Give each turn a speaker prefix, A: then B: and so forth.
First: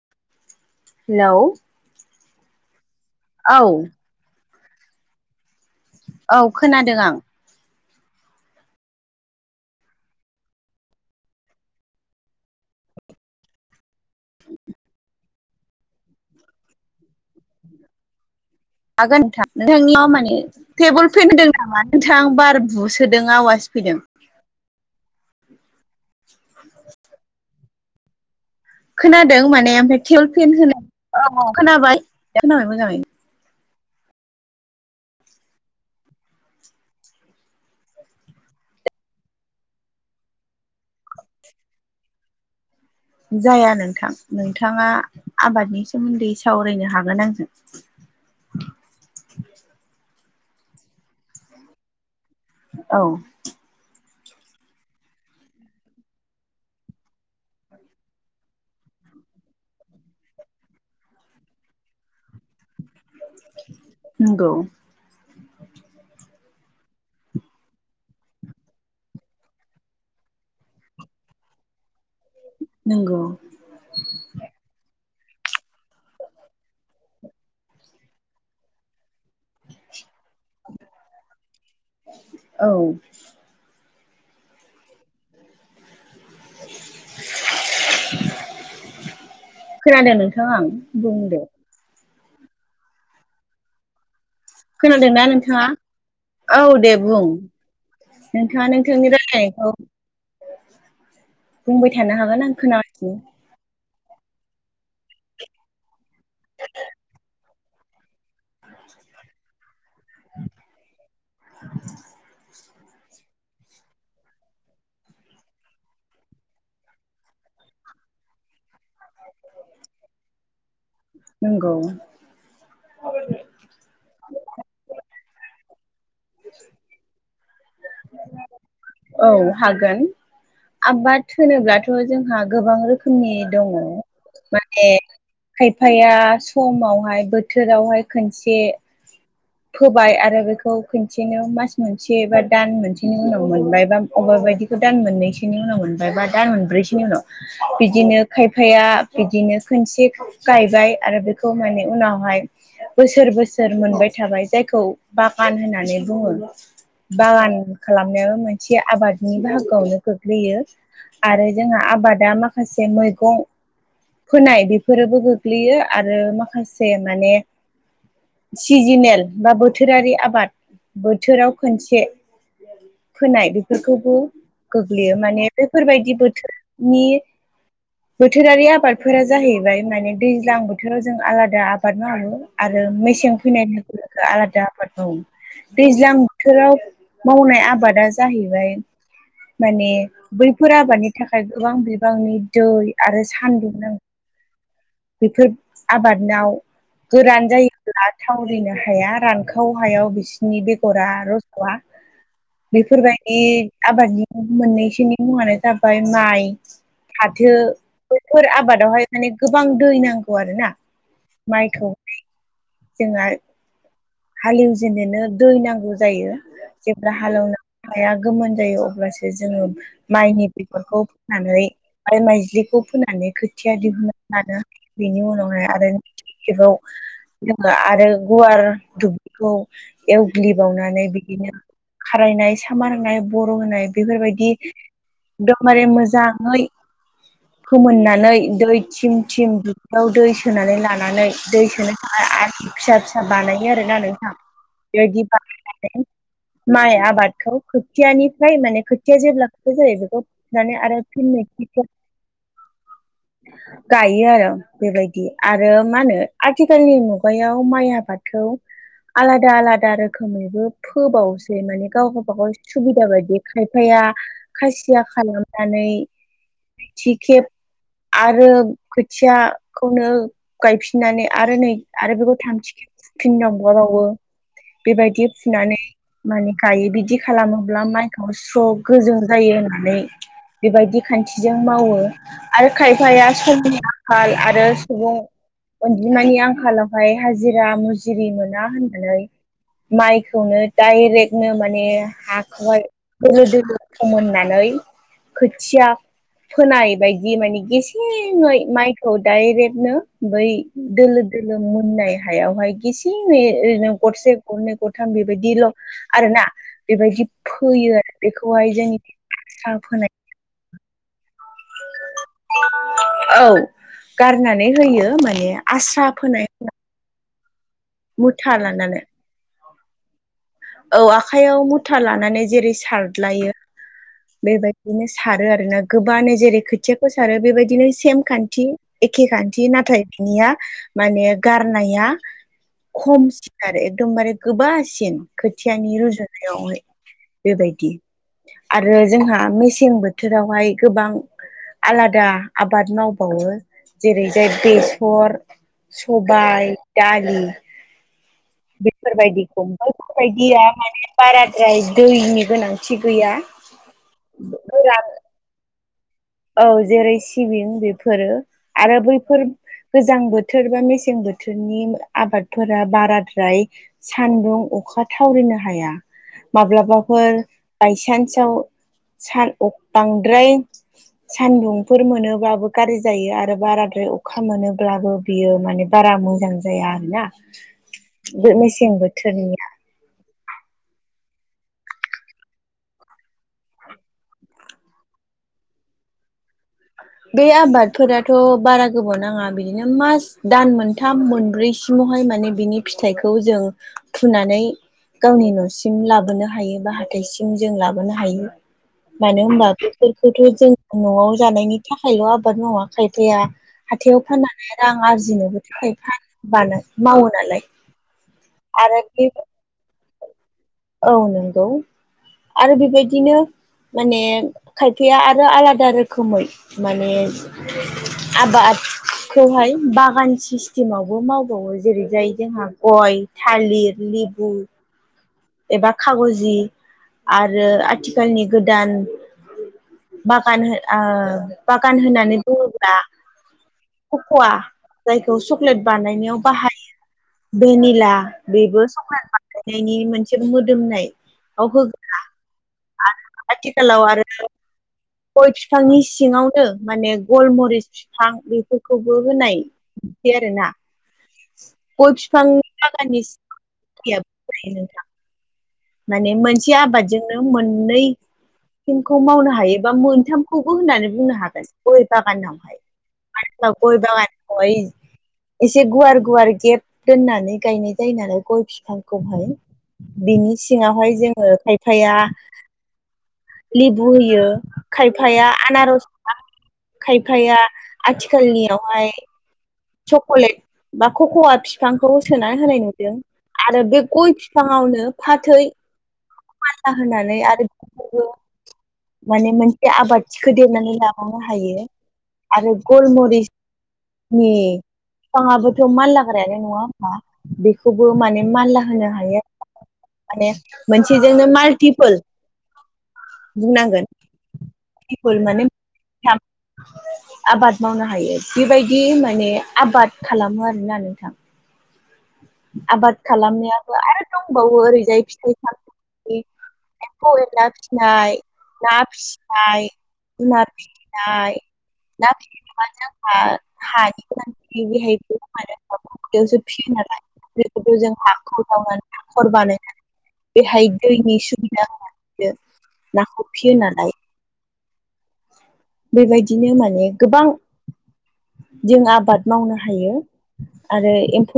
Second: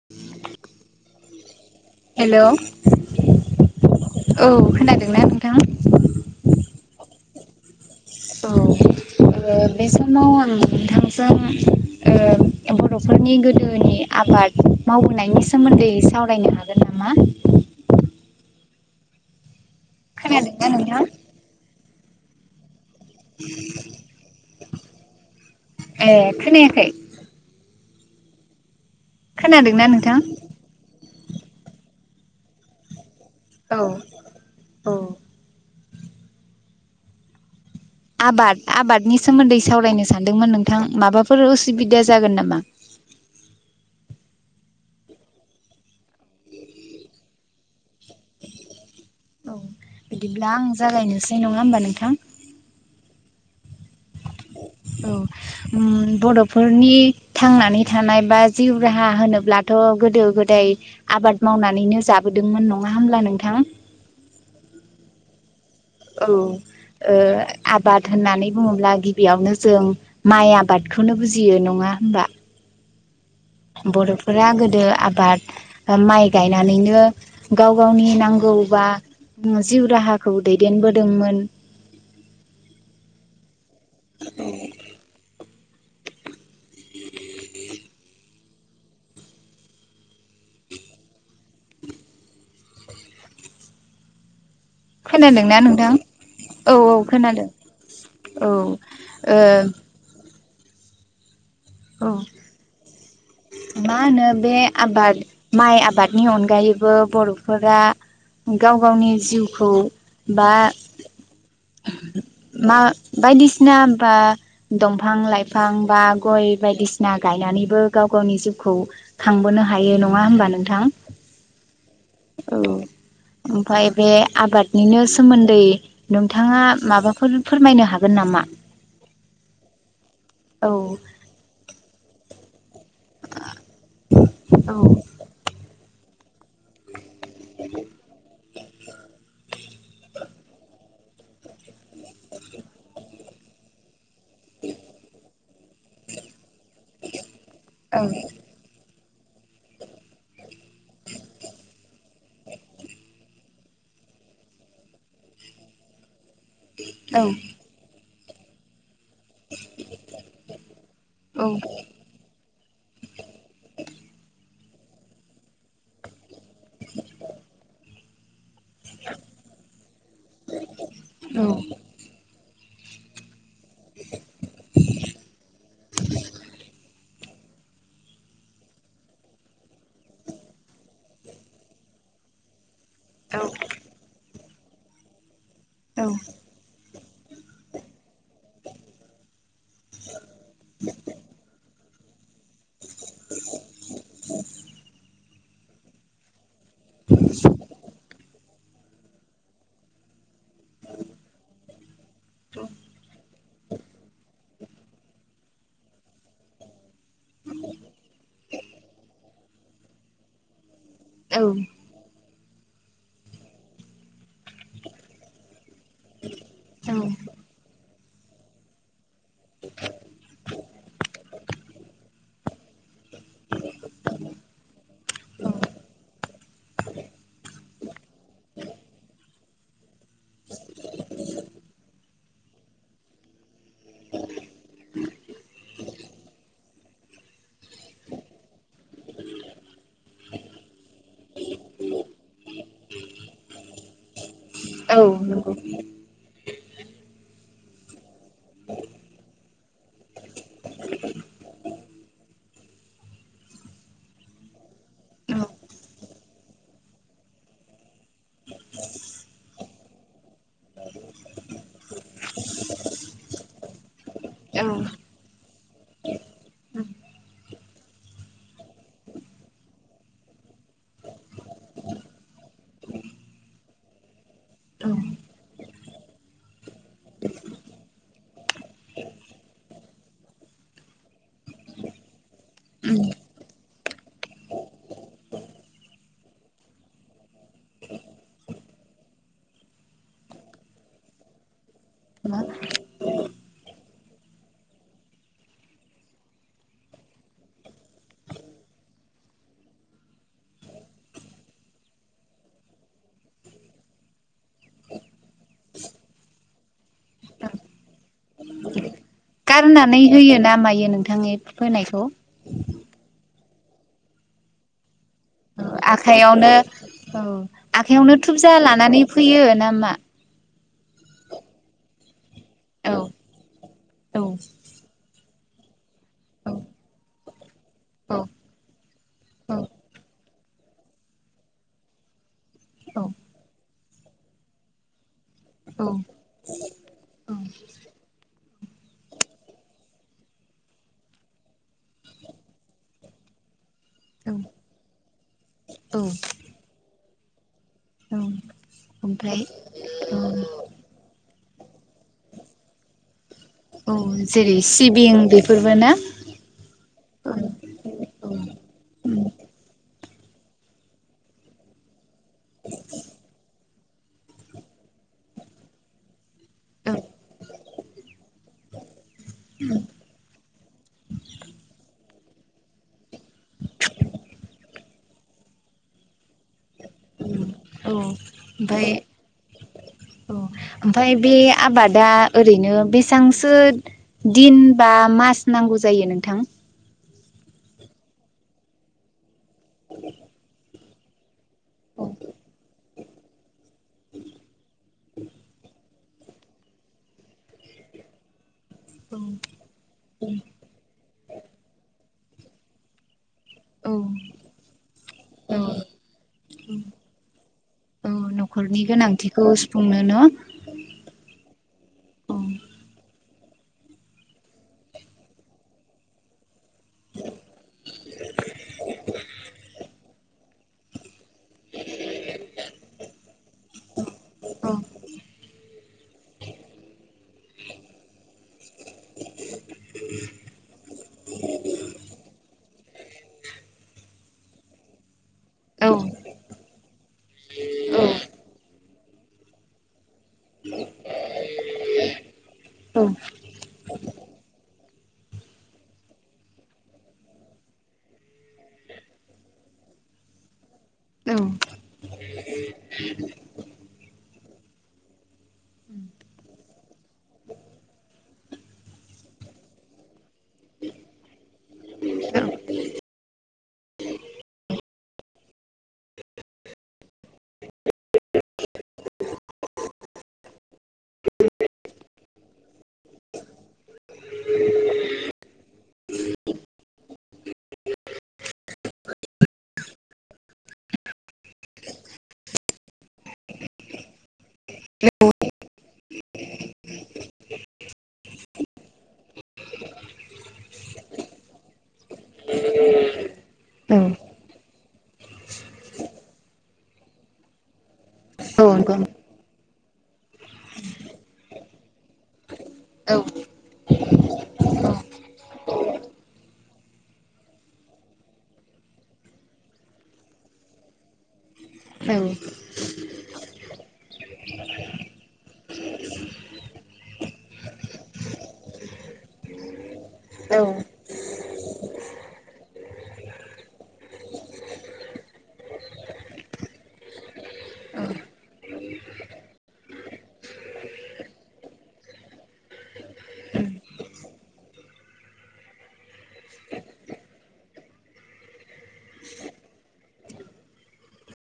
A: [unintelligible]
B: Hello
A: hello
B: औ
A: औ खोनादोंना नोंथां
B: औ खोनादों आं
A: औ ओ बे समाव आं नोंथांजों ओ बर'फोरनि गोदोनि आबाद मावबोनायनि सोमोन्दै सावरायनो हागोन नामा
B: हागोन नोंथां नोंथांनियाव माने
A: खोनादोंना नोंथां?
B: टेबोल पेन होदों नामा नोंथां बार बुसो दों आवाज फैदों
A: ए खोनायाखै
B: [inaudible] खोनादों माने
A: खोनादोंना
B: ओमफ्राय
A: नोंथां?
B: थवल पेन होनाय खोनाबाय खोनाबाय मोजाङै
A: औ औ आबाद आबादनि सोमोन्दै सावरायनो सानदोंमोन नोंथां माबाफोर उसुबिदा जागोन नामा
B: जाया नोंथां नोंथाङा आबादनि सोमोन्दै सावरायनो हागोन आंजों
A: औ बिदिब्ला आं जागायनोसै नङा होमबा नोंथां
B: औ
A: औ उम बर'फोरनि थांनानै थानाय बा जिउ राहा होनोब्लाथ' गोदो गोदाय आबाद मावनानैनो जाबोदोंमोन नङा होमब्ला नो नोंथां
B: नंगौ
A: औ ओ आबाद होननानै बुङोब्ला गिबियावनो जों माइ आबादखौनो बुजियो नङा होमबा
B: नंगौ
A: बर'फोरा गोदो आबाद माइ गायनानैनो गाव गावनि नांगौ बा जिउ राहा खौ दैदेनबोदोंमोन
B: औ
A: ए
B: खोनादों नोंथां आं बुंदो खोनादोंना नोंथाङा औ दे बुं
A: औ ओ
B: नोंथाङा नोंथांनि रायलायनायखौ बुंबाय
A: औ
B: थानो हागोन आं खोनागासिनो
A: मा होनो बे आबाद माइ आबादनि अनगायैबो बर'फोरा गाव गावनि जिउखौ बा मा बायदिसिना बा दंफां लाइफां बा गय बायदिसिना गायनानैबो गाव गावनि जिउखौ खांबोनो हायो नङा होनबा नोंथां
B: नंगौ।
A: औ ओमफ्राय बे आबादनिनो सोमोन्दै नोंथाङा माबाफोर फोरमायनो हागोन नामा?
B: औ हागोन
A: औ
B: आबाद। थोनोब्लाथ' जोंहा गोबां रोखोमनि दङ
A: औ
B: माने खायफाया समावहाय बोथोरावहाय खनसे। फोबाय आरो बेखौ खनसेनो मास मोनसे बा दान मोनसेनि उनाव मोनबाय बा। अबेबा बायदिखौ दान मोननैसोनि उनाव मोनबाय बा दान मोनब्रैसोनि उनाव
A: औ
B: बिदिनो खायफ खायफाया बिदिनो खोनसे गायबाय आरो बेखौ माने उनावहाय। बोसोर बोसोर मोनबाय। थाबाय जायखौ बागान होननानै बुङो
A: औ
B: बागान खालामनायाबो मोनसे। खायसे आबादनि बाहागोआवनो गोग्लैयो आरो जोंहा आबादा माखासे। माखासे मैगं फोनाय बेफोरोबो गोग्लैयो आरो माखासे माने सिजोनेल बा बोथोरारि आबाद
A: औ
B: बोथोराव खनसे फोनाय। खौबो गोग्लैयो माने बेफोरबादि बोथोरनि। बोथोरारि आबादफोरा जाहैबाय माने दैज्लां बोथोराव जों आलादा आबाद मावो आरो मेसेंनि
A: औ
B: फैनायखौ आलादा आबाद मावो दैज्लां बोथोराव मावनाय आबादा जाहैबाय माने बैफोर आबादनि थाखाय गोबां बिबांनि दै। आरो सान्दुं नां बेफोर आबादानाव गोरान जायोब्ला थावरिनो हाया रानखाव हायाव बिसि बिनि बेगरा रज'वा बेफोरबादि आबादनि मोननैसोनि मुङानो जाबाय माइ। फाथो बेफोर आबादावहाय माने गोबां दै नांगौ आरोना। माइखौ जोंहा हालेवजेनोनो दै नांगौ जायो जेब्ला हालेवनांगौ। हाया गोमोन जायो अब्लासो जोङो माइनि बेगरखौ फोननानै। आरो माइजलिखौ फोनानै खोथिया दिहुनना लानो बेनि
A: औ
B: उनावहाय आरो। बेखौ आरो गुवार दुब्लिखौ एवग्लिबावनानै बेदिनो खारायनाय सामार होननाय बर' होनाय बेफोरबादि एकदमबारे मोजाङै।
A: [inaudible]
B: फोमोननानै दै थिम थिम दुब्लियाव दै सोनानै लानानै दै सोनो थाखाय आरो। फिसा फिसा बानायो आरोना नोंथां
A: औ
B: बेबादि
A: नंगौ
B: बानायनानै माइ आबादखौ खोथियानिफ्राय माने खोथिया जेब्ला खोथिया जायो बेखौ [unintelligible]
A: [inaudible]
B: गायो आरो बेबायदि आरो मा होनो आथिखालनि मुगा खगायाव माइ आबादखौ आलादा आलादा रोखोमैबो फोबावसै माने गाव गाबागाव सुबिदा बायदि खायफाया
A: औ
B: खासिया खालामनानै थि खेब आरो खोथियाखौनो गायफिननानै आरो नै आरो बेखौ थामथिख फिननांबबावो बेबादि फुनानै माने गायो बिदि खालामोब्ला माइखौ स्र गोजों जायो होननानै। बेबायदि खान्थिजों मावो। आरो खायफाया समनि आंखाल आरो सुबुं अनजिमानि आंखालाव ओमफ्राय हाजिरा मुजुरिरि मोना होननानै। माइखौनो डाइरेक्टनो माने हाखर दोलो दोलो फोननानै खोथिया फोनाय बायदि माने गेसेङै माइखौ डायरेक्टनो बै दोलो दोलो जोङो मोननाय हायावहाय गेसेङै ओरैनो गरसे गरनै गरथाम बेबायदिल' आरोना बेबायदि फैयो आरो। बेखौहाय जोंनि आस्रा
A: गारनानै
B: फोनाय
A: होयो ना मायो नोंथां बे फोनायखौ
B: औ गारनानै होयो माने आस्रा फोनाय
A: आखाइयावनो आखाइयावनो थुबजा लानानै फैयो ना मा?
B: औ आखयाव मुथा लानानै जेरै
A: औ
B: सारलायो
A: औ
B: बेबायदिनो सारो आरोना गोबाङनो
A: औ
B: जेरै खोथियाखौ सारो बेबायदिनो
A: औ
B: सेम खान्थि एखे खान्थि नाथाय बिनिया माने गारनाया खमसिन आरो एकदमबारे गोबासिन। खोथियानि रुजुनायावहाय बेबायदि। आरो जोंहा मेसें बोथोरावहाय गोबां आलादा आबाद मावबावो जेरै जाय बेसर
A: औ
B: सबाय दालि
A: औ ओमफ्राय
B: बेफोरबायदिखौ। बेफोरबायदिया माने बाराद्राय दैनि गोनांथि गैया।
A: औ जेरै
B: गोरान
A: सिबिं बेफोरबो ना।
B: औ जेरै
A: औ
B: सिबिं बेफोरो आरो बैफोर गोजां बोथोर बा मेसें बोथोरनि आबादफोरा बाराद्राय सान्दुं अखा थावरिनो हाया।
A: औ
B: माब्लाबाफोर बायसेन्साव सान बांद्राय
A: [inaudible]
B: सान्दुंफोर मोनोब्लाबो गाज्रि जायो आरो बाराद्राय अखा मोनोब्लाबो बियो माने बारा मोजां जाया आरोना बे मेसें बोथोरनि
A: औ ओमफ्राय बे आबादा ओरैनो बेसेबांसो दिन बा मास नांगौ जायो नोंथां।
B: बे आबादफोराथ' बारा गोबाव नाङा बिदिनो मास दान मोन थाम मोनब्रै सिमावहाय माने बिनि फिथाइखौ जों फुनानै गावनि न'सिम लाबोनो हायो बा हाथाइसिम जों लाबोनो हायो। मानो होनबा बेफोरखौथ' जों न'आव जानायनि थाखायल' आबाद मावा खायफाया
A: औ
B: हाथायाव फाननानै रां
A: औ
B: आरजिनोबो थाखाय मावो नालाय।
A: औ न'खरनि
B: आरो बे
A: गोनांथिखौ सुफुंनो न।
B: औ नंगौ
A: औ
B: आरो बेबायदिनो माने खायफाया आरो आलादा रोखोमै माने आबादखौहाय बागान सिस्टेमावबो मावबावो जेरै जाय जोंहा गय थालिर लिबु एबा खागजि आरो आथिखालनि गोदान बागान ओ बागान होनानै बुङोब्ला पक'वा जायखौ चक्लेट
A: औ औ
B: बानायनायाव बाहायो। भेनिला बेबो सकलेट बानायनायनि मोनसे मोदोमनाय आव होग्रा आरो आथिखालाव आरो गय बिफांनि सिङावनो माने गरमुरिस फिफां बेफोरखौबो होनाय बिदि आरोना।
A: औ
B: गय बिफां बागाननि [unintelligible] माने मोनसे आबादजोंनो मोननै [unintelligible] खौ मावनो हायोबा मोनथामखौबो होननानै बुंनो हागोन गय बागानावहाय। मानो होनबा गय बागानावहाय एसे गुवार गुवार गेप दोननानै गायनाय जायो नालाय गय बिफांखौहाय। बिनि सिङावहाय जोङो खायफाया लेबु होयो खायफाया आनारस खायफाया आथिखालनियावहाय चक'लेट बा कक'वा फिफांखौ सोनानै होनाय नुदों आरो बे गय फिफाङावनो फाथै मानलाहोनानै आरो बिबो माने मोनसे आबाद थिखौदेरनानै लाबावनो हायो। आरो गलमरिचनि फिफाङाबोथ' मानलाग्रायानो नङा ओमबा बेखौबो माने मानला होनो हायो आरोना। माने मोनसेजोंनो माल्टिपोल बुंनांगोन माल्टिपोल माने आबाद मावनो हायो बेबायदि माने आबाद खालामो आरोना नोंथां।
A: औ
B: आबाद खालामनायाबो आरो दंबावो ओरैजाय फिथाइ सामथाइनि एमफौ एनला फिसिनाय, ना फिसिनाय,
A: औ
B: ना
A: औ
B: फिसिनाय, ना फि [inaudible] [unintelligible] बेखौबो‌ जों हाखर जावनानै हाखर बानायनानै बेहाय दैनि सुबिदा होनानैनो नाखौ फियोनालाय बेबायदिनो माने गोबां जों आबाद मावनो हायो आरो एमफौ